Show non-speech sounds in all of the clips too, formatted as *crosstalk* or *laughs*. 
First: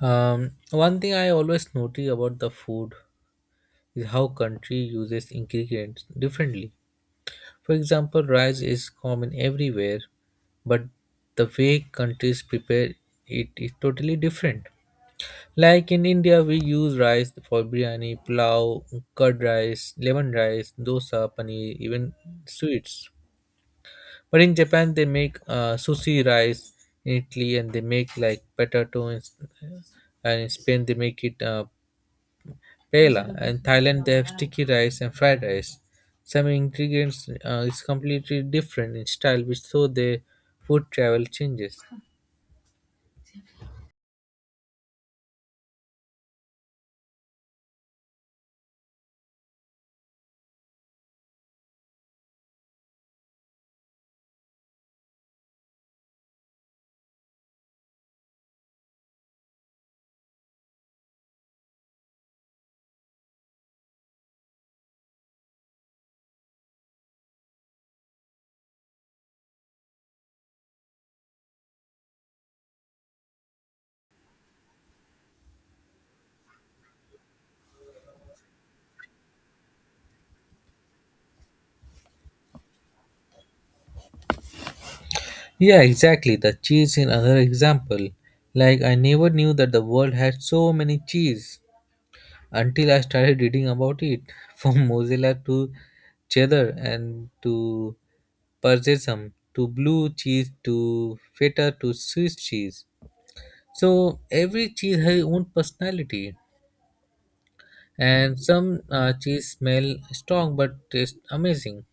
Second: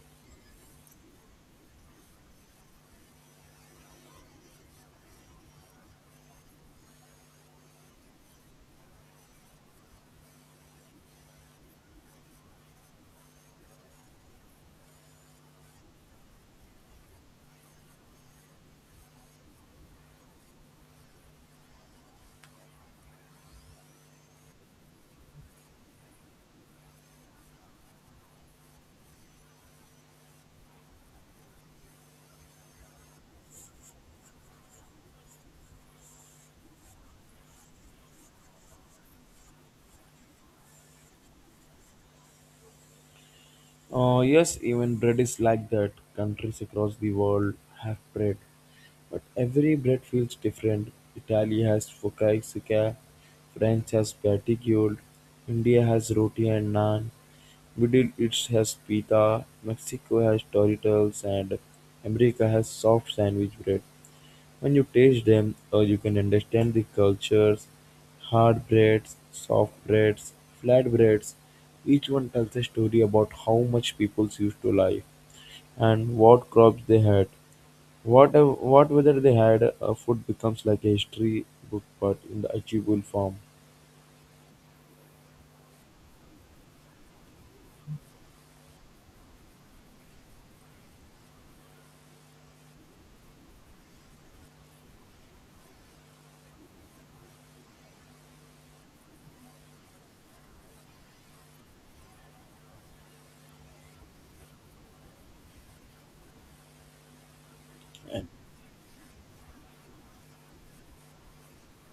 One thing I always notice about the food is how country uses ingredients differently. For example, rice is common everywhere, but the way countries prepare it is totally different. Like in India, we use rice for biryani, pulao, curd rice, lemon rice, dosa, paneer, even sweets. But in Japan, they make sushi rice in Italy, and they make like potato, and in Spain they make it. Paella. In Thailand, they have sticky rice and fried rice. Some ingredients is completely different in style, which so the food travel changes. Yes, even bread is like that. Countries across the world have bread, but every bread feels different. Italy has focaccia, France has patigiole, India has roti and naan, Middle East has pita, Mexico has Doritos, and America has soft sandwich bread. When you taste them, you can understand the cultures, hard breads, soft breads, flat breads. Each one tells a story about how much people used to life and what crops they had. What whether they had food becomes like a history book, but in the achievable form. Yeah, exactly. The cheese in another example. Like I never knew that the world had so many cheese until I started reading about it, *laughs* from mozzarella to cheddar and to parmesan to blue cheese to feta to Swiss cheese. So every cheese has its own personality, And and some cheese smell strong but taste amazing.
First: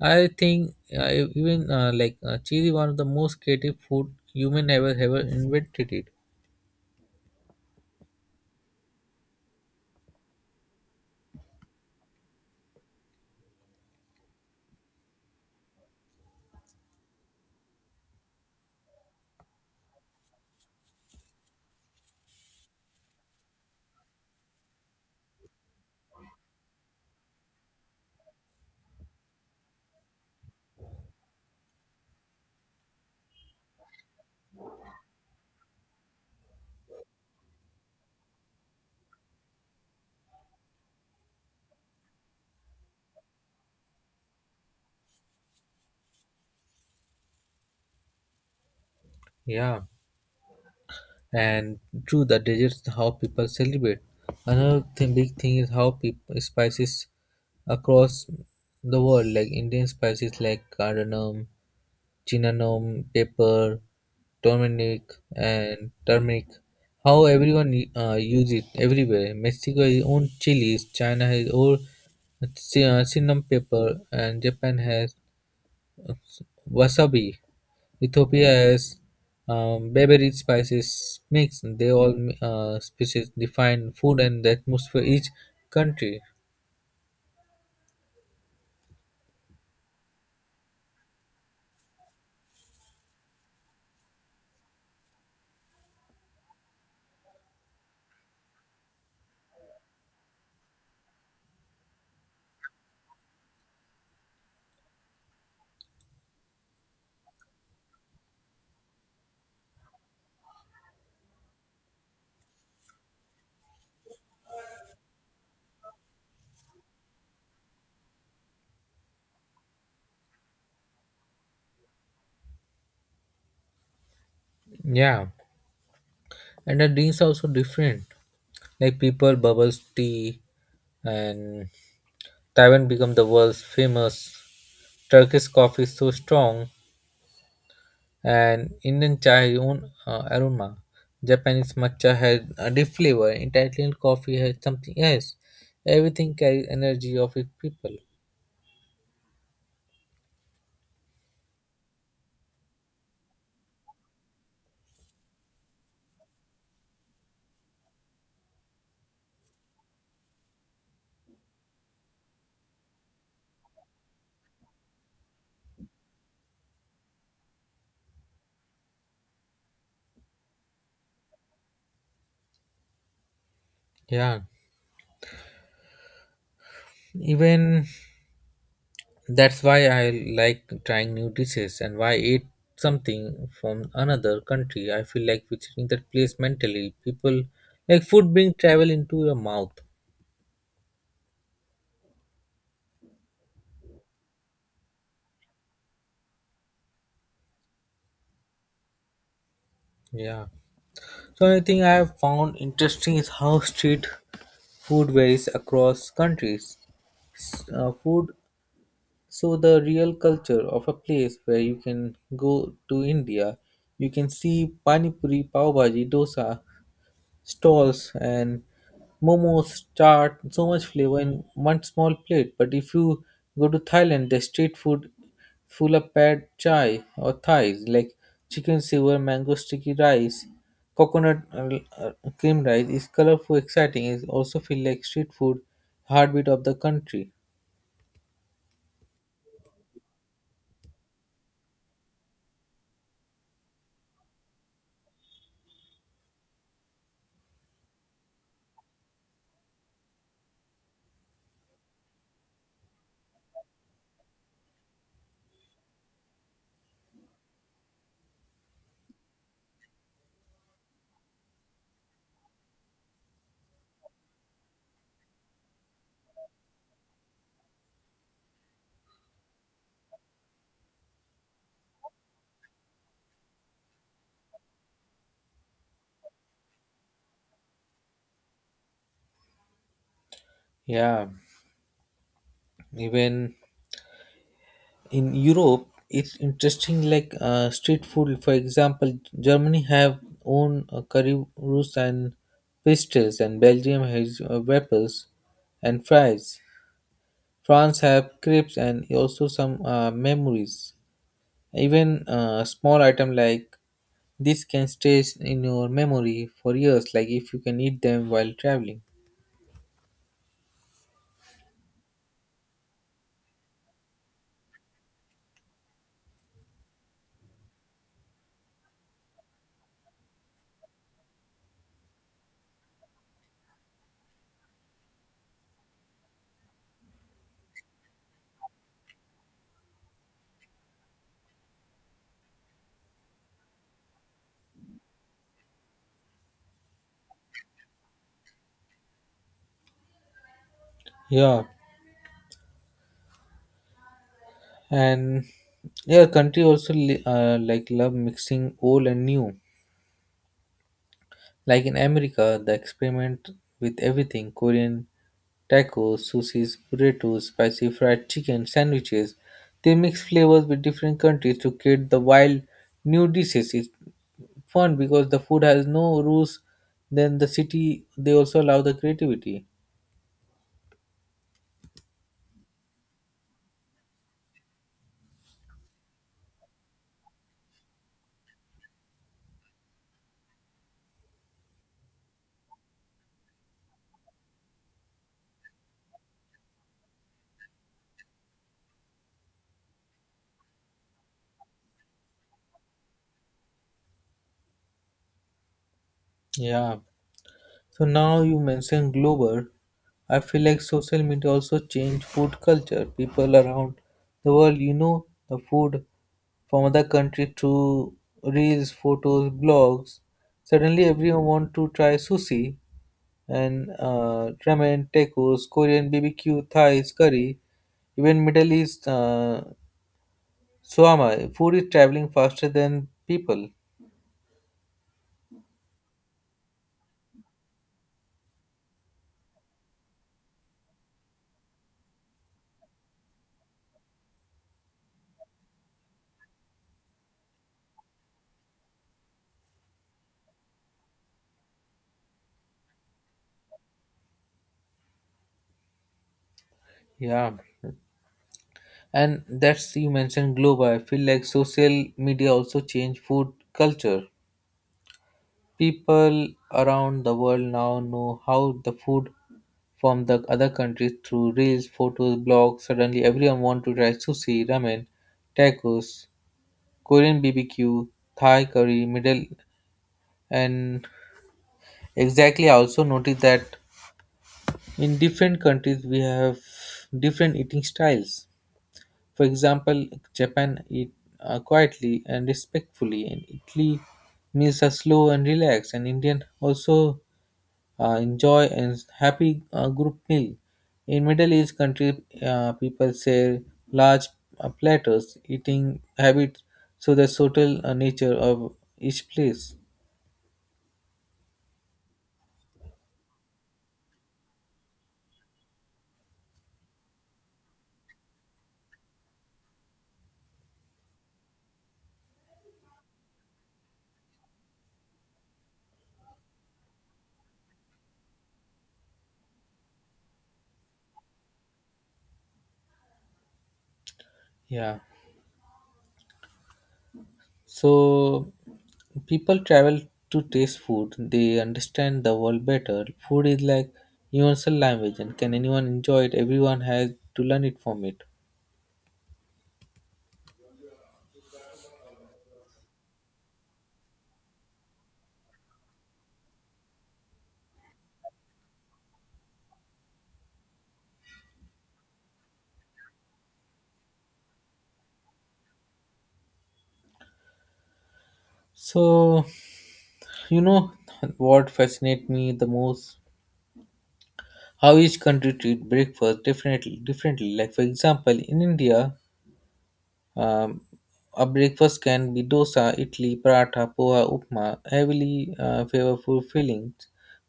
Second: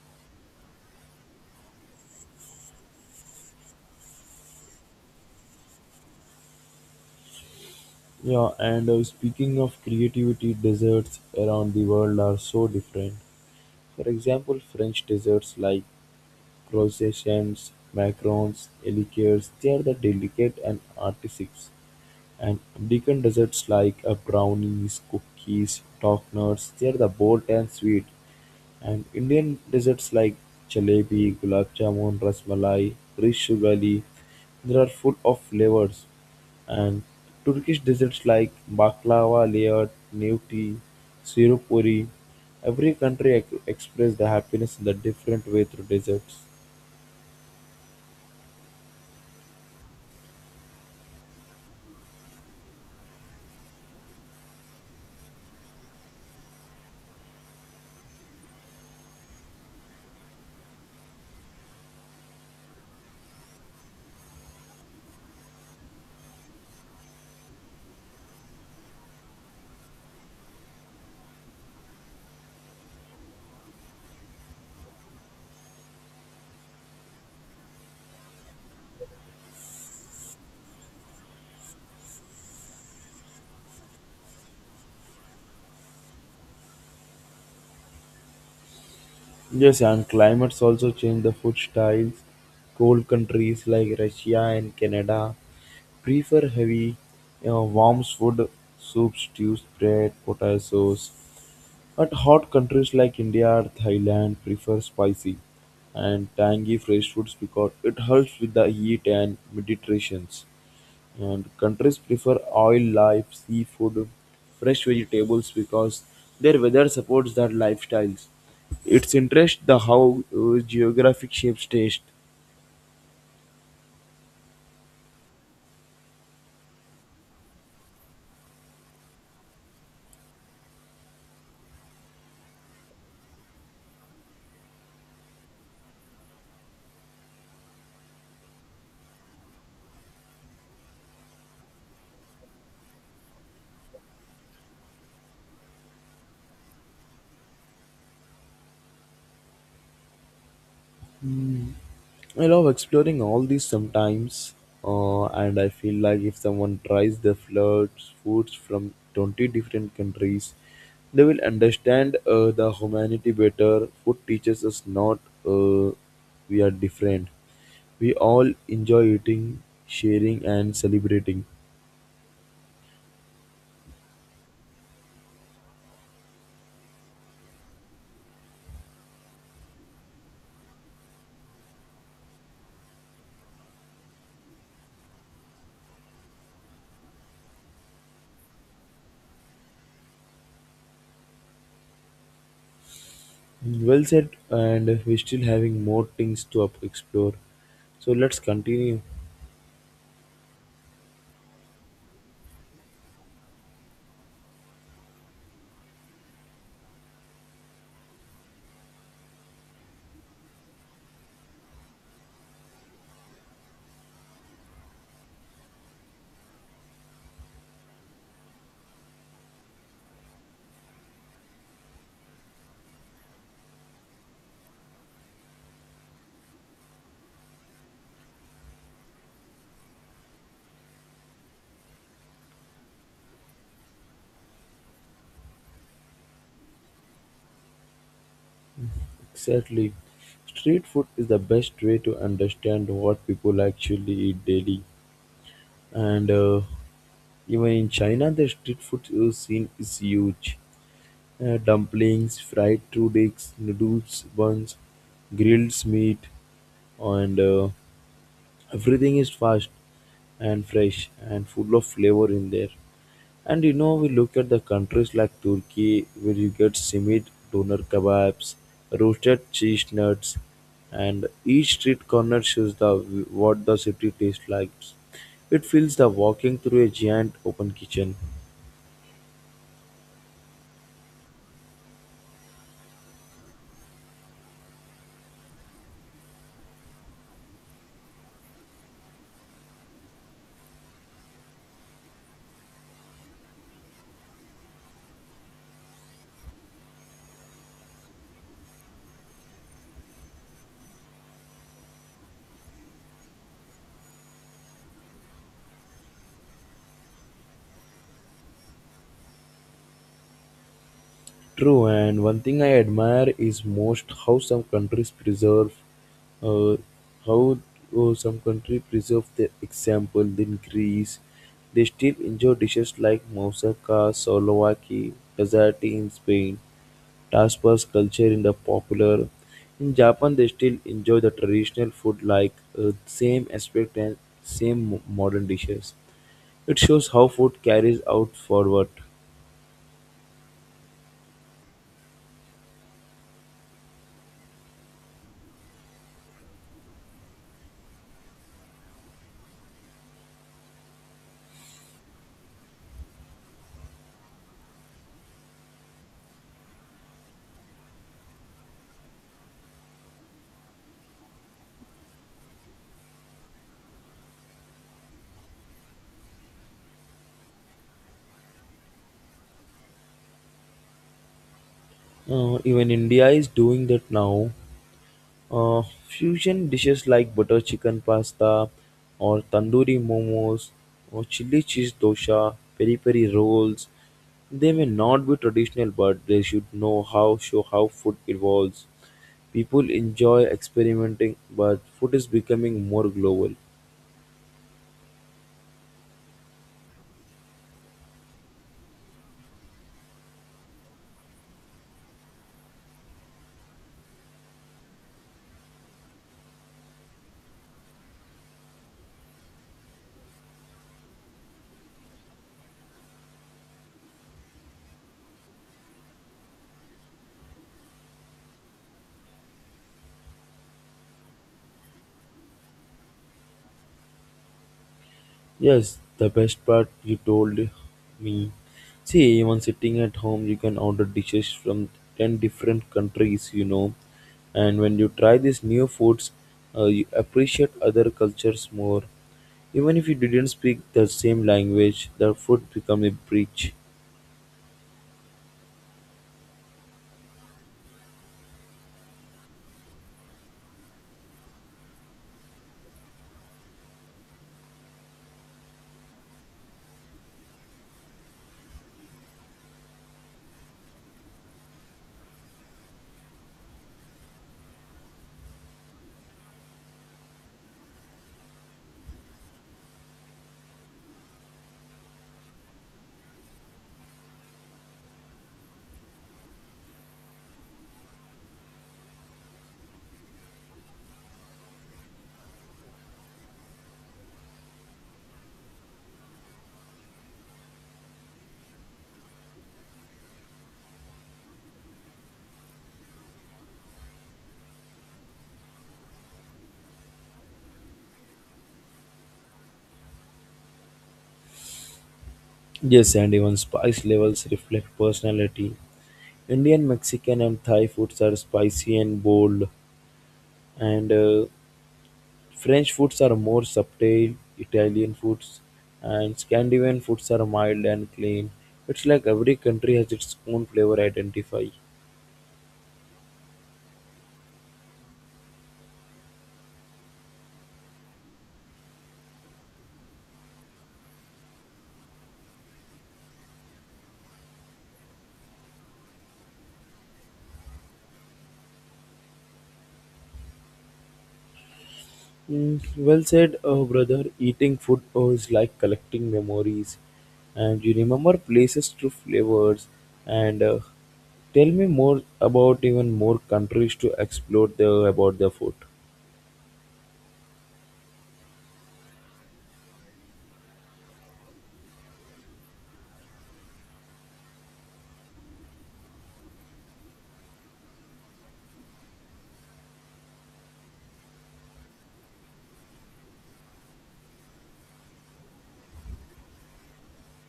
I think even like cheese is one of the most creative food human ever invented it. Yeah, and speaking of creativity, desserts around the world are so different. For example, French desserts like croissants, macarons, liqueurs, they are the delicate and artistic, and American desserts like brownies, cookies, tofners, they are the bold and sweet, and Indian desserts like jalebi, gulab jamun, rasmalai, rish sugali, they are full of flavors, and Turkish desserts like baklava, layered, newti, sirupuri. Every country express the happiness in the different way through desserts. Yeah, and true the desserts how people celebrate. Another thing, big thing is how people spices across the world like Indian spices like cardamom, cinnamon, pepper, turmeric, and turmeric. How everyone use it everywhere. Mexico has its own chilies, China has own cinnamon pepper, and Japan has wasabi. Ethiopia has beverage spices mix. They all species define food and the atmosphere each country. Yes, and climates also change the food styles. Cold countries like Russia and Canada prefer heavy, you know, warm food, soup, stews, bread, potatoes. But hot countries like India or Thailand prefer spicy and tangy fresh foods because it helps with the heat and meditations. And countries prefer oil life, seafood, fresh vegetables because their weather supports their lifestyles. It's interest the how geographic shapes taste. Yeah, and the drinks are also different. Like people bubbles tea and Taiwan became the world's famous. Turkish coffee is so strong, and Indian chai own aroma. Japanese matcha has a deep flavor. Italian coffee has something else. Everything carries energy of its people. I love exploring all these sometimes, and I feel like if someone tries the floods foods from 20 different countries, they will understand the humanity better. Food teaches us not uh, we are different. We all enjoy eating, sharing, and celebrating. Yeah, even that's why I like trying new dishes and why I eat something from another country. I feel like visiting that place mentally. People like food bring travel into your mouth. Well said, and we're still having more things to explore. So let's continue. Yeah. So another thing I have found interesting is how street food varies across countries. Food, so the real culture of a place where you can go to India, you can see pani puri, pav bhaji, dosa, stalls and momos, chaat, so much flavor in one small plate. But if you go to Thailand, the street food full of pad chai or Thais like chicken silver, mango sticky rice, coconut uh, cream rice is colorful, exciting. It also feel like street food, heartbeat of the country. Exactly. Street food is the best way to understand what people actually eat daily. And even in China, the street food scene is huge. Dumplings, fried noodles, noodles, buns, grilled meat, and everything is fast and fresh and full of flavor in there. And you know, we look at the countries like Turkey, where you get simit, doner kebabs, roasted cheese nuts, and each street corner shows the what the city tastes like. It feels the walking through a giant open kitchen. Yeah, even in Europe, it's interesting. Like street food, for example, Germany have own currywurst and pasties, and Belgium has waffles and fries. France have crepes and also some memories. Even small item like this can stay in your memory for years. Like if you can eat them while traveling. True, and one thing I admire is most how some countries preserve, uh, how some country preserve their example. In Greece, they still enjoy dishes like moussaka, souvlaki, gazati in Spain, tapas culture in the popular. In Japan, they still enjoy the traditional food like same aspect and modern dishes. It shows how food carries out forward. Yeah, and yeah, country also like love mixing old and new. Like in America, the experiment with everything Korean tacos, sushis, burritos, spicy fried chicken, sandwiches. They mix flavors with different countries to create the wild new dishes. It's fun because the food has no rules. Then the city, they also allow the creativity. Even India is doing that now. Fusion dishes like butter chicken pasta or tandoori momos or chili cheese dosha, peri peri rolls, they may not be traditional, but they should know how show how food evolves. People enjoy experimenting, but food is becoming more global. Yeah. So now you mentioned global. I feel like social media also changed food culture. People around the world, you know, the food from other country to reels, photos, blogs. Suddenly, everyone want to try sushi and ramen, tacos, Korean BBQ, Thai curry, even Middle East shawarma. Food is traveling faster than people. Yes, the best part you told me. See, even sitting at home, you can order dishes from 10 different countries, you know. And when you try these new foods, you appreciate other cultures more. Even if you didn't speak the same language, the food become a bridge. Yeah, and that's you mentioned global. I feel like social media also changed food culture. People around the world now know how the food from the other countries through reels, photos, blogs. Suddenly everyone wants to try sushi, ramen, tacos, Korean BBQ, Thai curry, middle and exactly I also noticed that in different countries we have different eating styles. For example, Japan eat quietly and respectfully and Italy meals are slow and relaxed and Indian also enjoy and happy group meal. In Middle East country, people share large platters, eating habit, so the social nature of each place. Yes, and even spice levels reflect personality. Indian, Mexican, and Thai foods are spicy and bold, and French foods are more subtle, Italian foods and Scandinavian foods are mild and clean. It's like every country has its own flavor identify. Yeah. So people travel to taste food. They understand the world better. Food is like universal language, and can anyone enjoy it? Everyone has to learn it from it. Mm, well said, brother. Eating food is like collecting memories, and you remember places through flavors. And tell me more about even more countries to explore the, about the food. So you know what fascinates me the most how each country treat breakfast definitely differently like for example in india, um, a breakfast can be dosa idli paratha poha upma heavily flavorful fillings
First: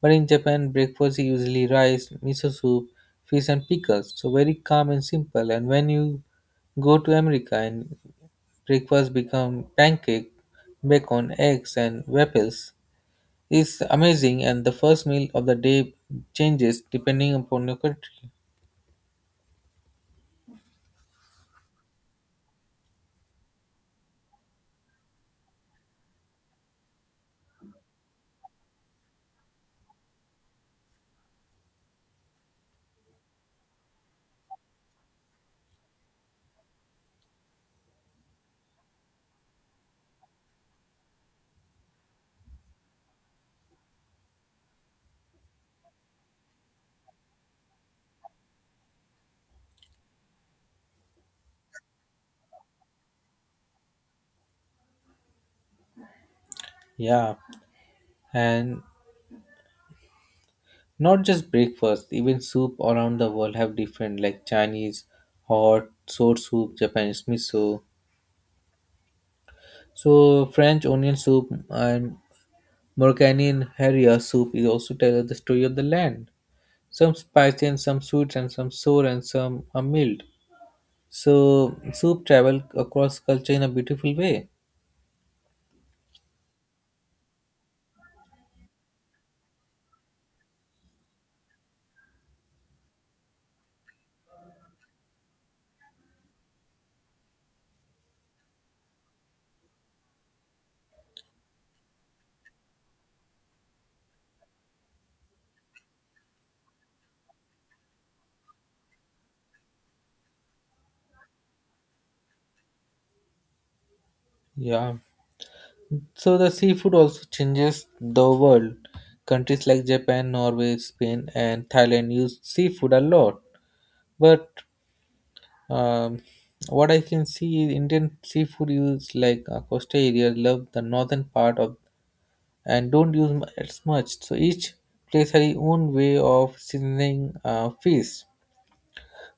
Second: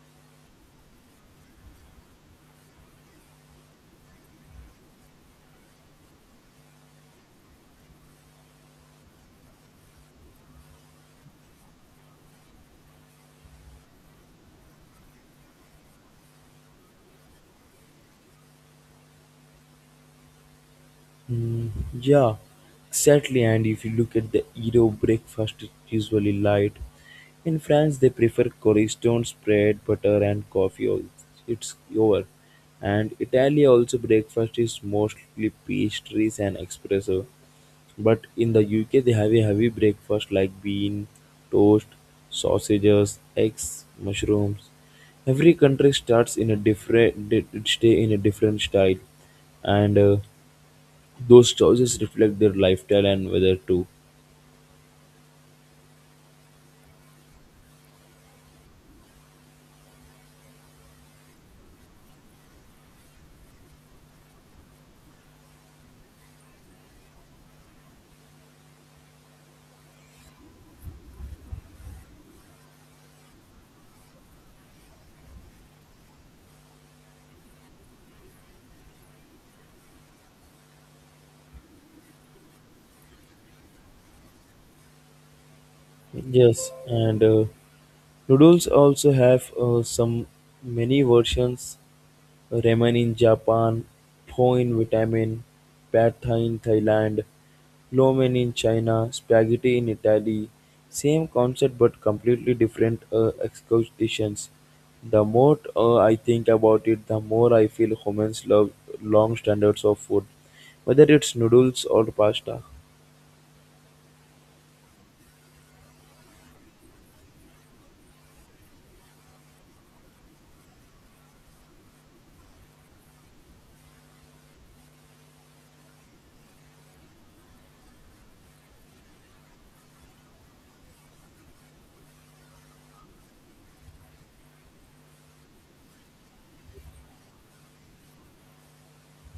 but in japan breakfast is usually rice miso soup fish and pickles so very calm and simple and when you go to america and breakfast become pancake bacon eggs and waffles. It's amazing and the first meal of the day changes depending upon your country. Mm, yeah, exactly. And if you look at the Euro breakfast, it's usually light. In France, they prefer cornerstones, bread, butter, and coffee. It's over. And Italy also breakfast is mostly pastries and espresso. But in the UK, they have a heavy breakfast like bean, toast, sausages, eggs, mushrooms. Every country starts in a stay in a different style and those choices reflect their lifestyle and weather too. Yeah, and not just breakfast, even soup around the world have different like Chinese hot sour soup, Japanese miso. So French onion soup and Moroccan harira soup is also tell the story of the land. Some spicy and some sweet and some sour and some are mild. So soup travel across culture in a beautiful way. Yes, and noodles also have some many versions. Ramen in Japan, pho in Vietnam, pad thai in Thailand, lo mein in China, spaghetti in Italy. Same concept but completely different executions. The more I think about it, the more I feel humans love long standards of food, whether it's noodles or pasta. Yeah. So the seafood also changes the world. Countries like Japan, Norway, Spain, and Thailand use seafood a lot. But um, what I can see, is Indian seafood use like coastal areas love the northern part of and don't use as much. So each place has its own way of seasoning fish.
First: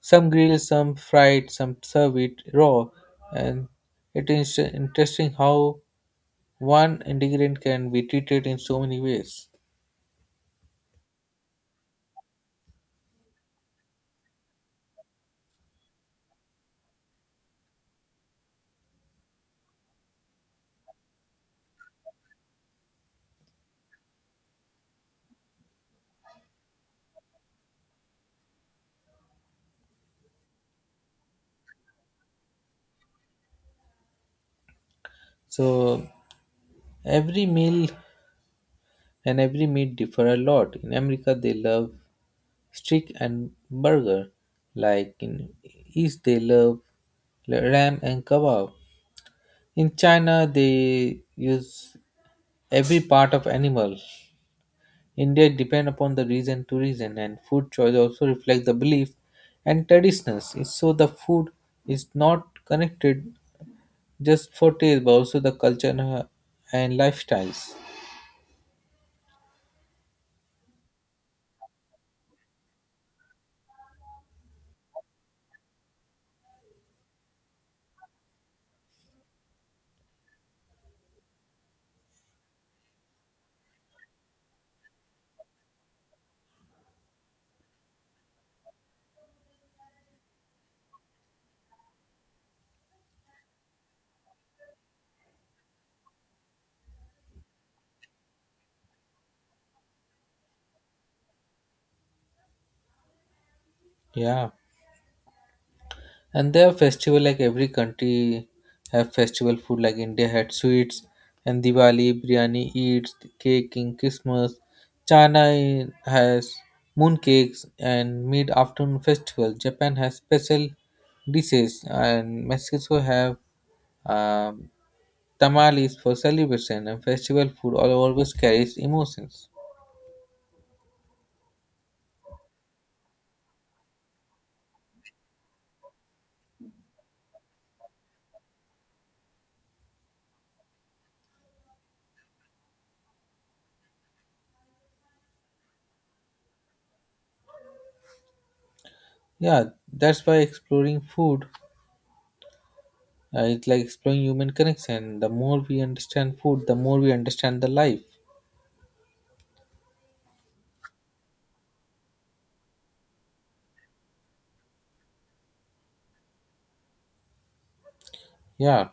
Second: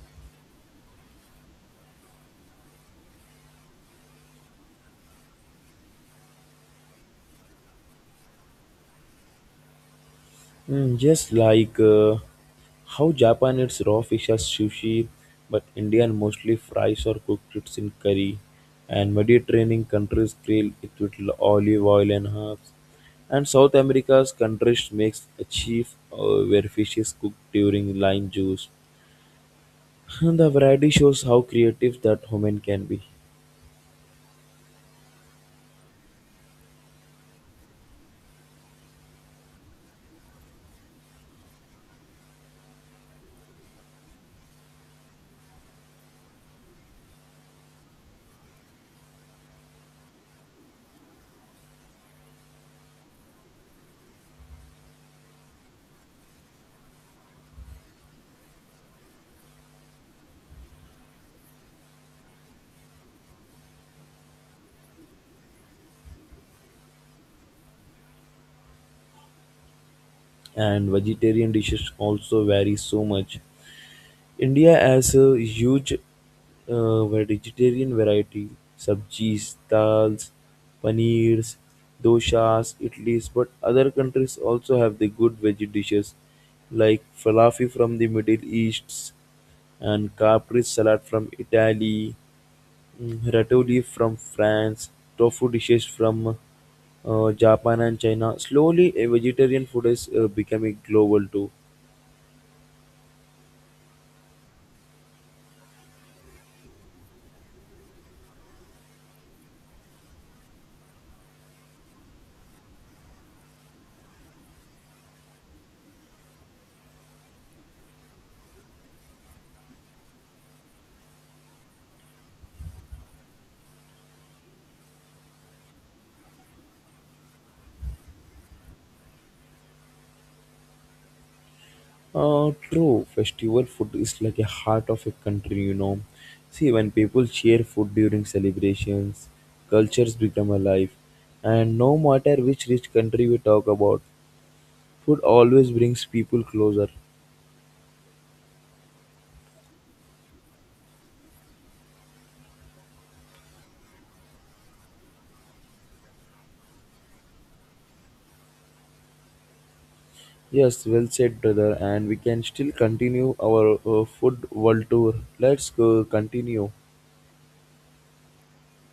Some grill, some fried, some serve it raw, and it is interesting how one ingredient can be treated in so many ways. Mm, just like how Japan eats raw fish as sushi, but Indian mostly fries or cooked it in curry, and Mediterranean countries grill it with olive oil and herbs, and South America's countries makes a chief where fish is cooked during lime juice. *laughs* And the variety shows how creative that woman can be, So every meal and every meat differ a lot. In America, they love steak and burger. Like in East, they love ram and kebab. In China, they use every part of animal. India depend upon the region to region, and food choice also reflect the belief and traditions. So the food is not connected just for taste, but also the culture and lifestyles. and vegetarian dishes also vary so much. India has a huge vegetarian variety: sabjis, dals, paneers, doshas, idlis. But other countries also have the good veggie dishes like falafel from the Middle East and capri salad from Italy, mm, ratatouille from France, tofu dishes from Japan and China. Slowly, a vegetarian food is becoming global too. Yeah, and they have festival like every country have festival food like india had sweets and diwali biryani eats cake in christmas china has moon cakes and mid afternoon festival japan has special dishes and mexico have um, tamales for celebration and festival food all always carries emotions. True. Festival food is like a heart of a country, you know. See, when people share food during celebrations, cultures become alive. And no matter which rich country we talk about, food always brings people closer. Yeah, that's why exploring food it's like exploring human connection. The more we understand food, the more we understand the life. Yes, well said, brother. And we can still continue our food world tour. Let's go continue. Yeah.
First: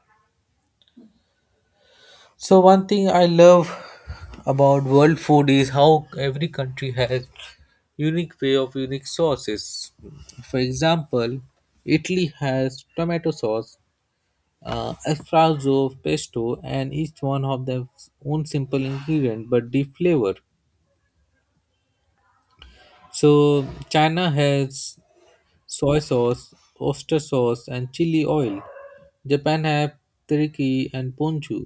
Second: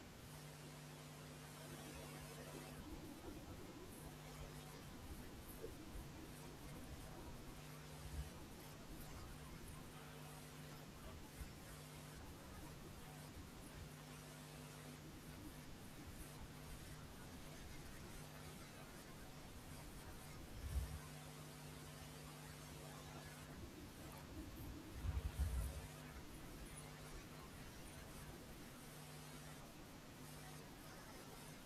So one thing I love about world food is how every country has unique way of unique sauces. For example, Italy has tomato sauce, alfredo, pesto, and each one of their own simple ingredient but deep flavor. So China has soy sauce, oyster sauce, and chili oil. Japan have teriyaki and ponchu,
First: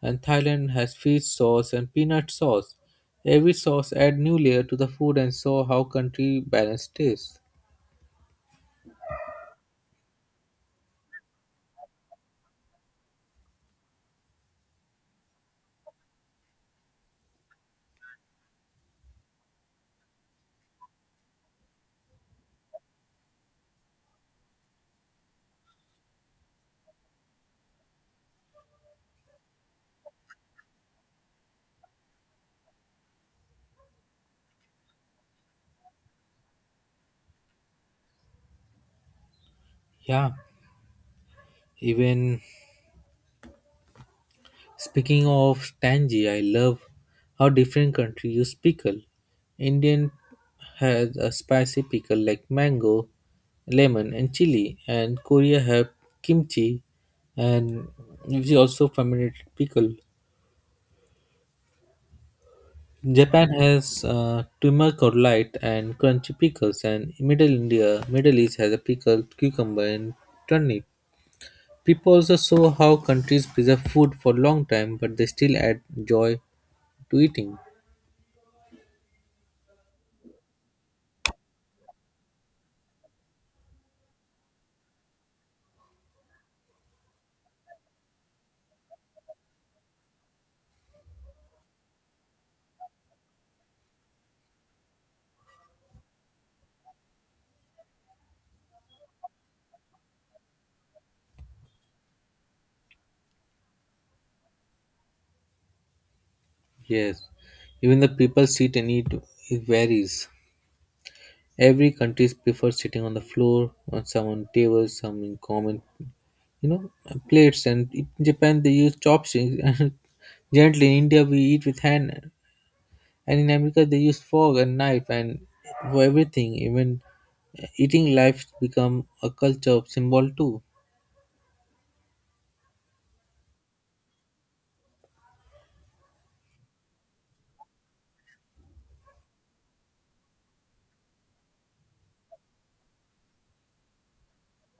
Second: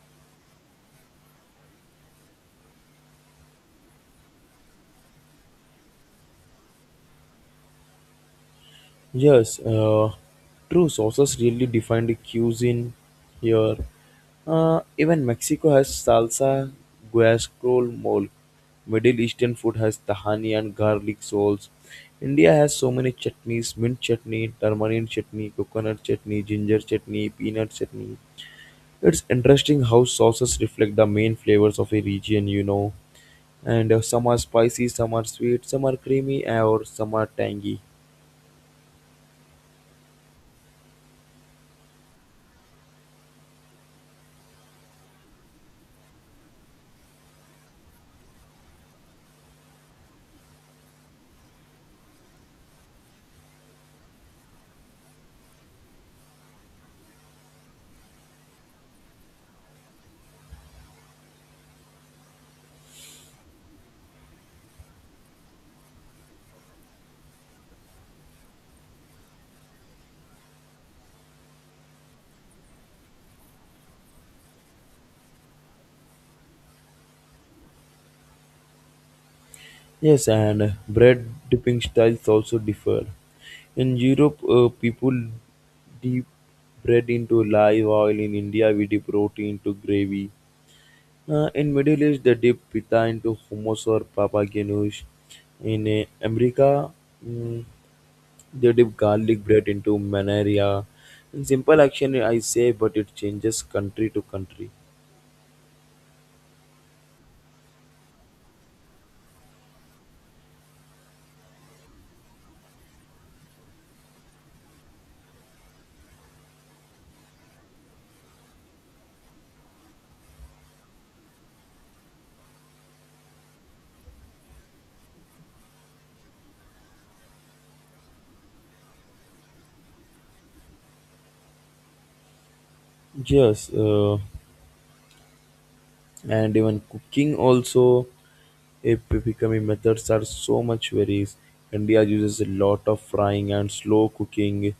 and Thailand has fish sauce and peanut sauce. Every sauce add new layer to the food and show how country balance taste. Yes, true. Sauces really define the cuisine here. Even Mexico has salsa, guascrol, mole. Middle Eastern food has tahani and garlic sauce. India has so many chutneys: mint chutney, turmeric chutney, coconut chutney, ginger chutney, peanut chutney. It's interesting how sauces reflect the main flavors of a region, you know. And some are spicy, some are sweet, some are creamy, or some are tangy. Yeah, even speaking of tangy, I love how different country use pickle. Indian has a spicy pickle like mango, lemon, and chili, and Korea have kimchi, and usually also fermented pickle. Japan has turmeric or light and crunchy pickles, and Middle India, Middle East has a pickle, cucumber, and turnip. People also saw how countries preserve food for long time, but they still add joy to eating. Yes, and bread dipping styles also differ. In Europe, people dip bread into live oil. In India, we dip roti into gravy. In Middle East, they dip pita into hummus or papa ganoush. In America, mm, they dip garlic bread into manaria. In simple action, I say, but it changes country to country. Yes, even the people seat and eat it varies. Every country prefers sitting on the floor, on some on tables, some in common, you know, plates. And in Japan they use chopsticks *laughs* and gently. In India we eat with hand, and in America they use fork and knife and for everything. Even eating life become a culture of symbol too. Yes, and even cooking also. Epiphany methods are so much varies. India uses a lot of frying and slow cooking.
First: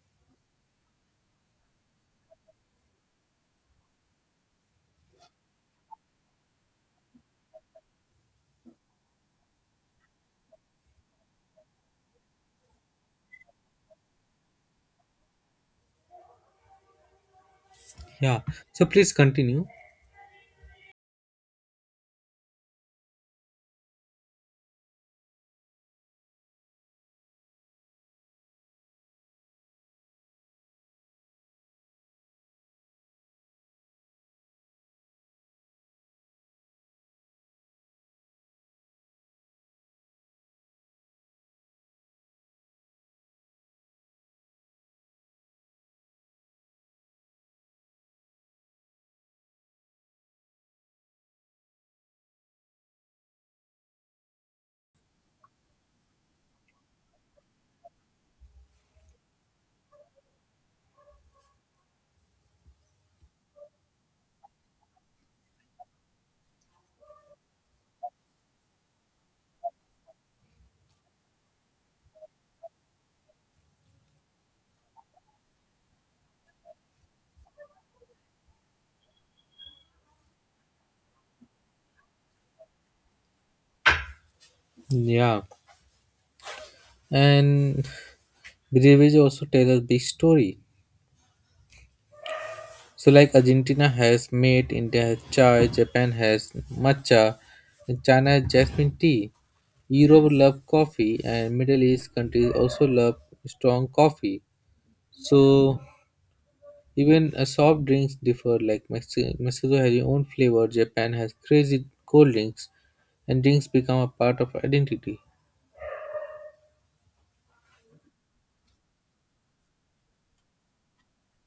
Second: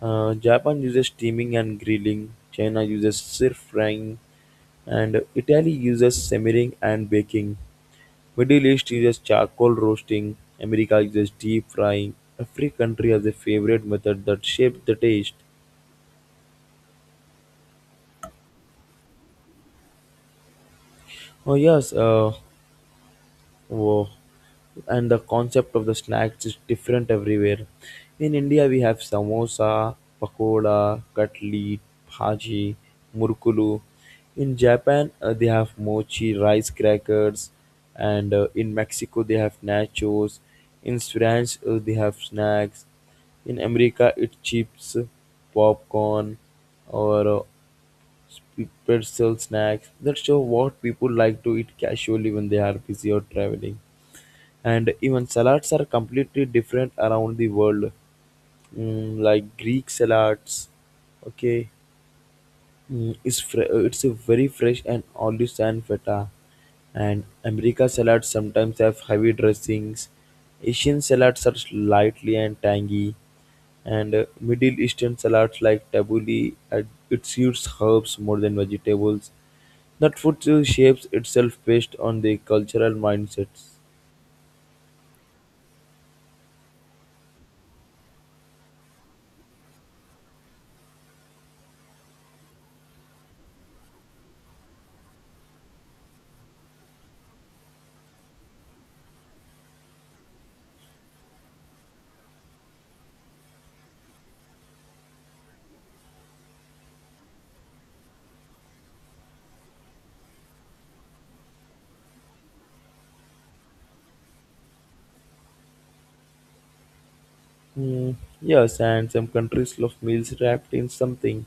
Japan uses steaming and grilling. China uses stir frying, and Italy uses simmering and baking. Middle East uses charcoal roasting. America uses deep frying. Every country has a favorite method that shapes the taste. Yeah. So please continue. Oh yes, wow. And the concept of the snacks is different everywhere. In India, we have samosa, pakoda, katli, bhaji, murkulu. In Japan, they have mochi, rice crackers, and in Mexico, they have nachos. In France, they have snacks. In America, it's chips, popcorn, or pretzel snacks. That show what people like to eat casually when they are busy or traveling. And even salads are completely different around the world. Mm, like Greek salads, okay. Mm, it's a very fresh and olives and feta, and America salads sometimes have heavy dressings, Asian salads are lightly and tangy, and Middle Eastern salads like tabbouleh it uses herbs more than vegetables. That food shapes itself based on the cultural mindsets. Yeah, and behavior also tells a big story. So, like Argentina has mate, India has chai, Japan has matcha, and China has jasmine tea. Europe love coffee, and Middle East countries also love strong coffee. So, even soft drinks differ. Like Mexico has its own flavor, Japan has crazy cold drinks, and drinks become a part of identity. Mm, yes, and some countries love meals wrapped in something.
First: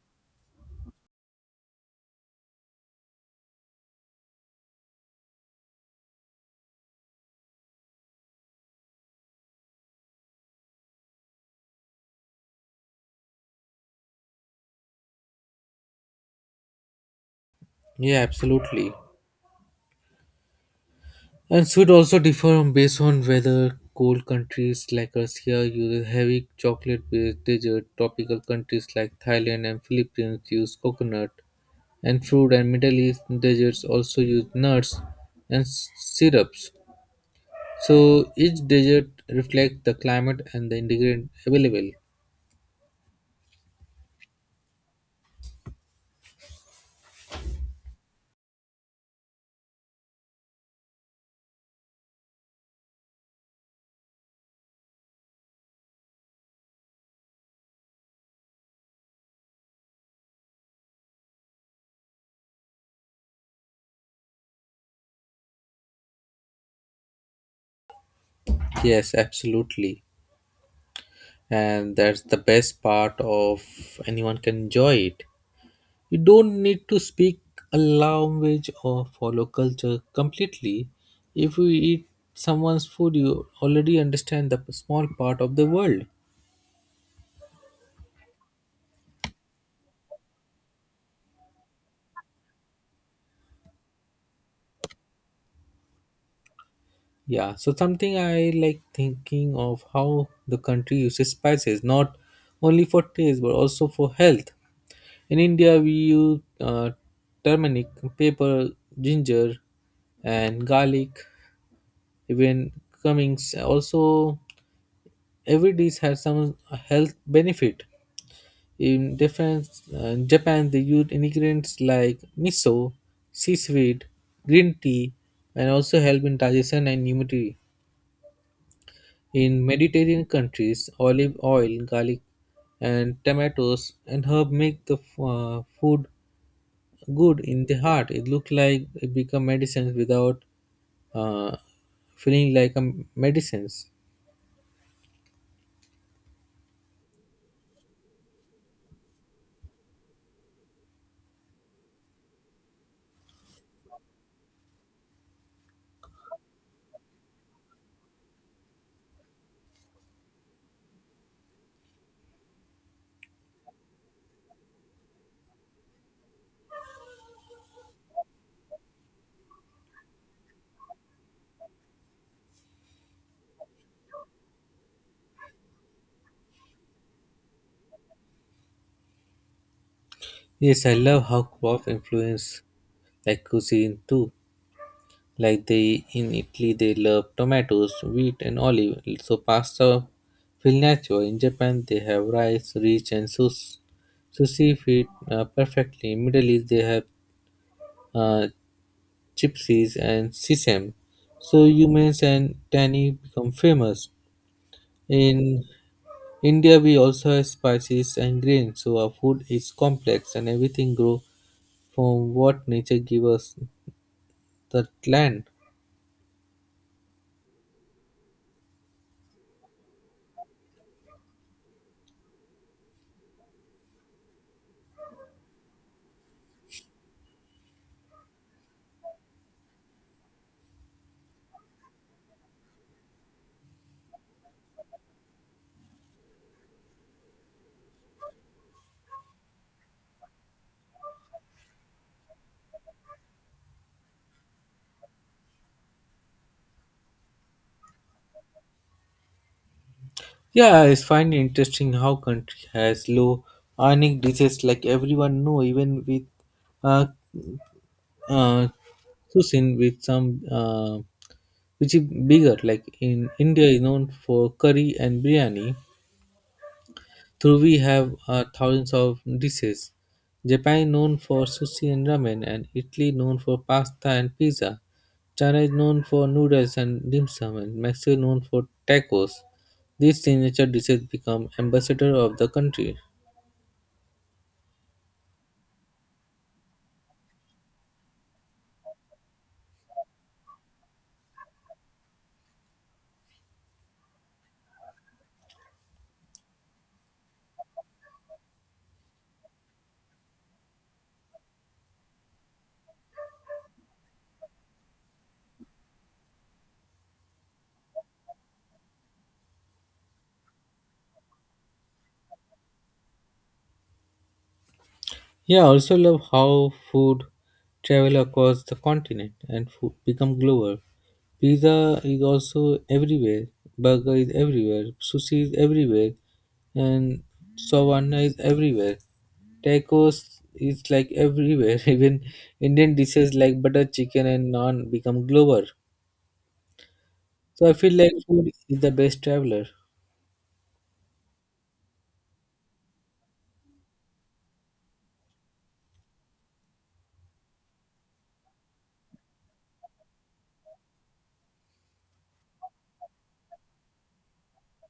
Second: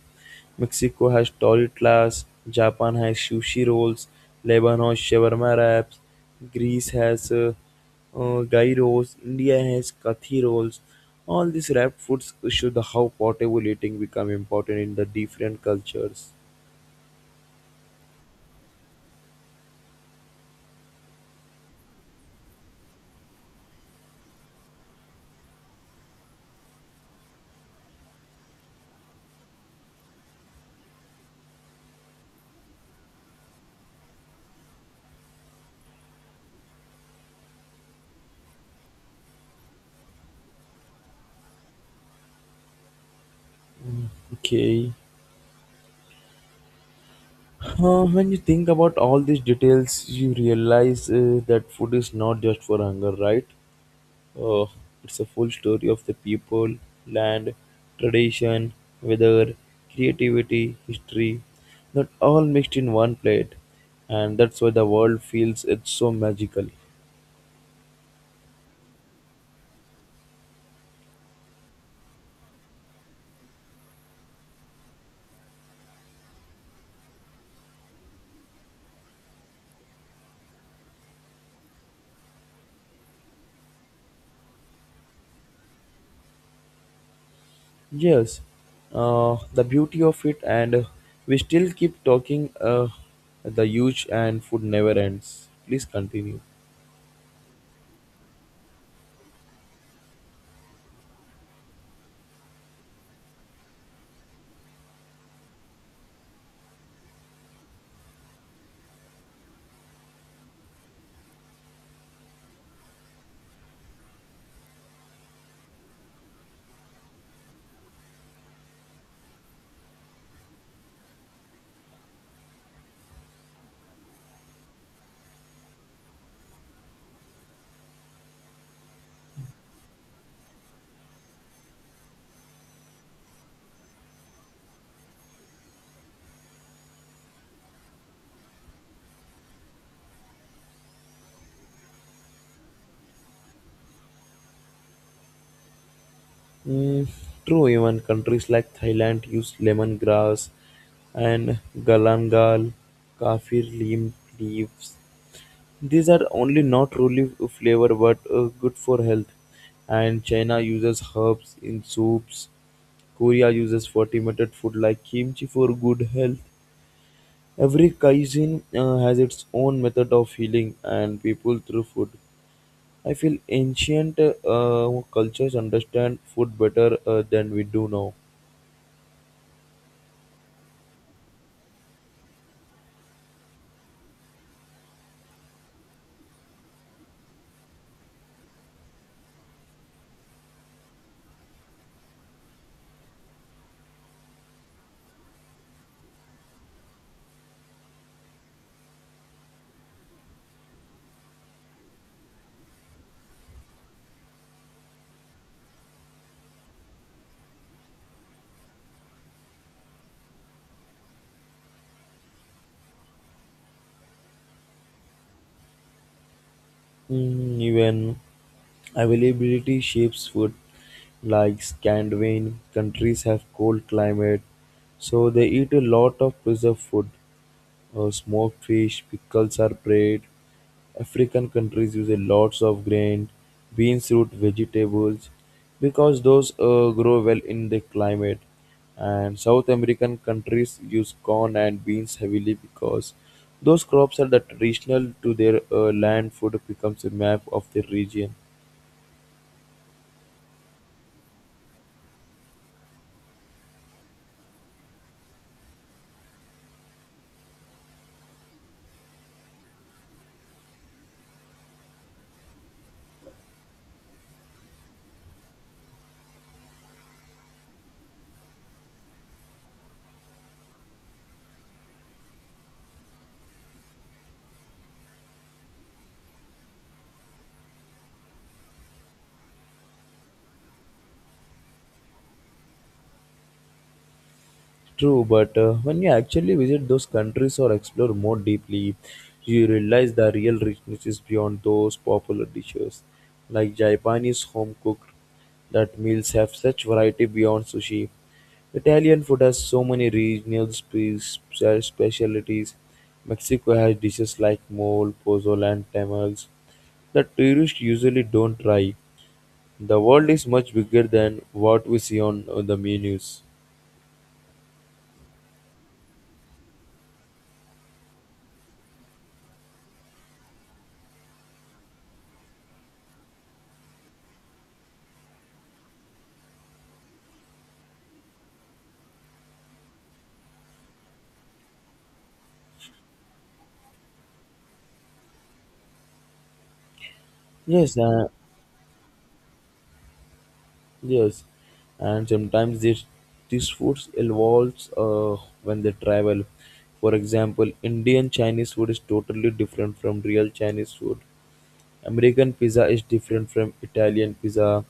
Mexico has tortillas, Japan has sushi rolls, Lebanon shawarma wraps, Greece has gyros, India has kathi rolls. All these wrapped foods show the how portable eating become important in the different cultures. Yeah, absolutely. And sweet also differ on- based on whether cold countries like Russia use heavy chocolate-based dessert, tropical countries like Thailand and Philippines use coconut and fruit, and Middle East deserts also use nuts and syrups. So each desert reflects the climate and the ingredient available. Okay. When you think about all these details, you realize that food is not just for hunger, right? Oh, it's a full story of the people, land, tradition, weather, creativity, history, not all mixed in one plate, and that's why the world feels it's so magical. Yes, absolutely, and that's the best part of anyone can enjoy it. You don't need to speak a language or follow culture completely. If you eat someone's food, you already understand the small part of the world. Yes, the beauty of it, and we still keep talking. The huge and food never ends. Please continue. Yeah, so something I like thinking of how the country uses spices, not only for taste but also for health. In India, we use turmeric, pepper, ginger, and garlic. Even Cummings also, every dish has some health benefit. In defense, Japan, they use ingredients like miso, seaweed, green tea, and also help in digestion and immunity. In Mediterranean countries, olive oil, garlic, and tomatoes and herb make the food good in the heart. It look like it become medicines without uh, feeling like a medicines. Mm, true, even countries like Thailand use lemongrass and galangal, kaffir leaf leaves. These are only not truly flavor but good for health. And China uses herbs in soups. Korea uses fermented food like kimchi for good health. Every cuisine has its own method of healing and people through food. I feel ancient cultures understand food better than we do now. Yes, I love how crops influence like cuisine too. Like they in Italy, they love tomatoes, wheat, and olive. So pasta feel natural. In Japan, they have rice, rich, and sushi fit perfectly. In Middle East, they have uh, gypsies and sesame. So humans and tanny become famous. In India, we also have spices and grains. So our food is complex, and everything grow from what nature gives us the land. Mm, even availability shapes food. Like Scandinavian countries have cold climate, so they eat a lot of preserved food smoked fish, pickles are bread. African countries use a lots of grain, beans, root vegetables, because those grow well in the climate. And South American countries use corn and beans heavily because those crops are the traditional to their land. Food becomes a map of the region. Yeah, I find it interesting how country has low earning disease like everyone know even with uh, uh cuisine with some which is bigger like in India is known for curry and biryani through we have thousands of dishes. Japan known for sushi and ramen and Italy known for pasta and pizza, China is known for noodles and dim sum, and Mexico known for tacos. These signature dishes become ambassador of the country. True, but when you actually visit those countries or explore more deeply, you realize the real richness is beyond those popular dishes. Like Japanese home cooked, that meals have such variety beyond sushi. Italian food has so many regional specialties. Mexico has dishes like mole, pozole, and tamales that tourists usually don't try. The world is much bigger than what we see on the menus. Yeah, I also love how food travel across the continent and food become global. Pizza is also everywhere, burger is everywhere, sushi is everywhere, and savannah is everywhere. Tacos is like everywhere. *laughs* Even Indian dishes like butter chicken and naan become global. So I feel Yes, like food is the best traveler. Yes, and sometimes this these foods evolves when they travel. For example, Indian Chinese food is totally different from real Chinese food. American pizza is different from Italian pizza,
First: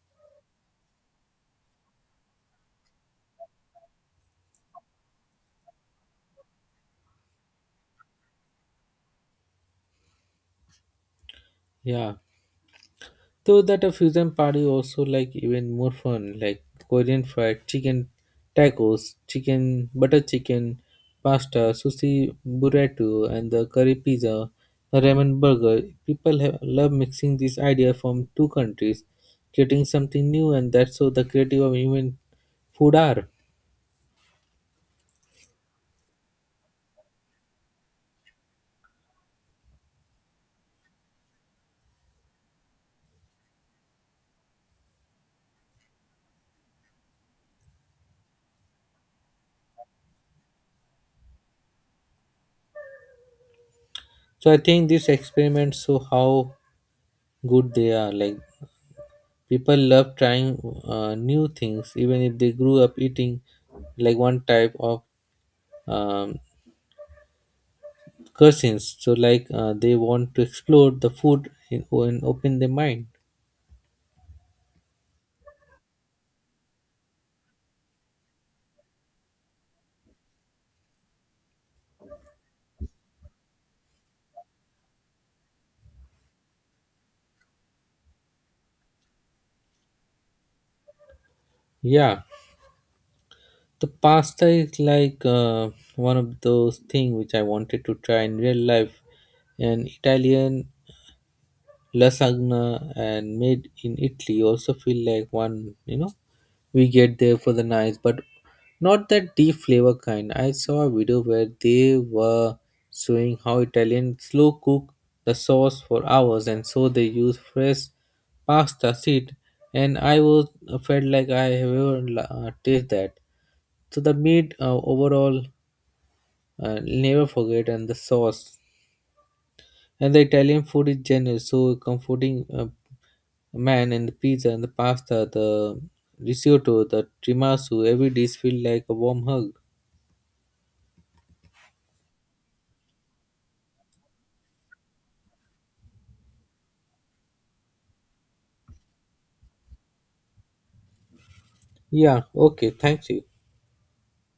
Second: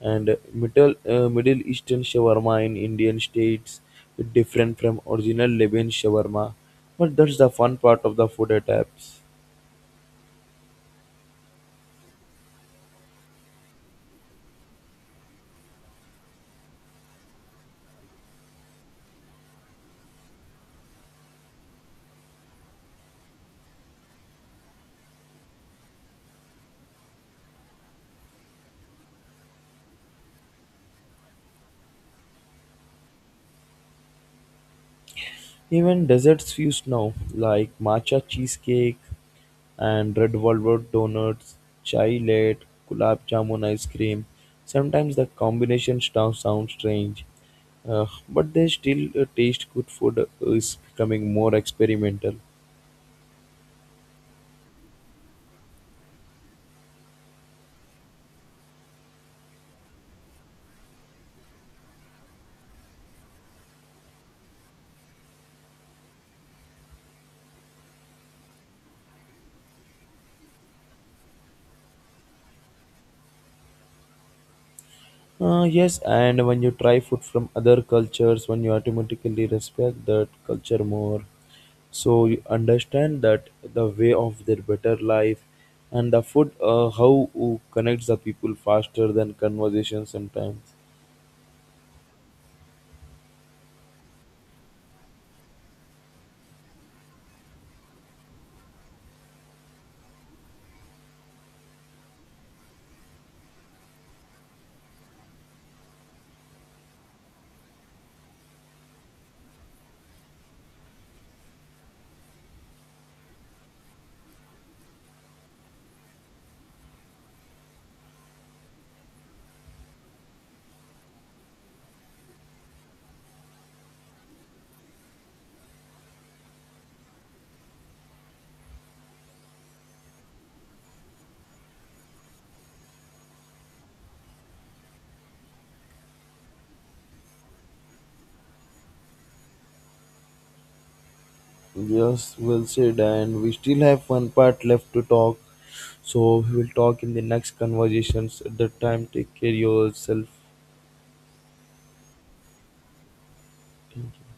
and Middle Eastern shawarma in Indian states is different from original Lebanese shawarma. But that's the fun part of the food attacks. Yeah. So that a fusion party also like even more fun, like Korean fried chicken tacos, chicken butter chicken, pasta, sushi burrito, and the curry pizza, the ramen burger. People have, love mixing these ideas from two countries, creating something new, and that's how the creative of human food are. Even desserts fuse now, like matcha cheesecake and red velvet donuts, chai latte, gulab jamun ice cream. Sometimes the combination stuff sounds strange, but they still taste good. Food is becoming more experimental. So I think these experiments show how good they are. Like people love trying new things, even if they grew up eating like one type of um, cuisines. So, like they want to explore the food in, and open their mind. Yes, and when you try food from other cultures, when you automatically respect that culture more, so you understand that the way of their better life and the food, how connects the people faster than conversation sometimes. Yeah, the pasta is like one of those things which I wanted to try in real life. And Italian lasagna and made in Italy also feel like one, you know, we get there for the nice, but not that deep flavor kind. I saw a video where they were showing how Italians slow cook the sauce for hours and so they use fresh pasta seed and I was felt like I have ever taste that. So the meat overall never forget and the sauce and the Italian food is generous, so comforting man and the pizza and the pasta, the risotto, the tiramisu, every dish feel like a warm hug. Yes, well said. And we still have one part left to talk. So we will talk in the next conversations. At that time, take care yourself. Yeah, okay, thank you. Thank you.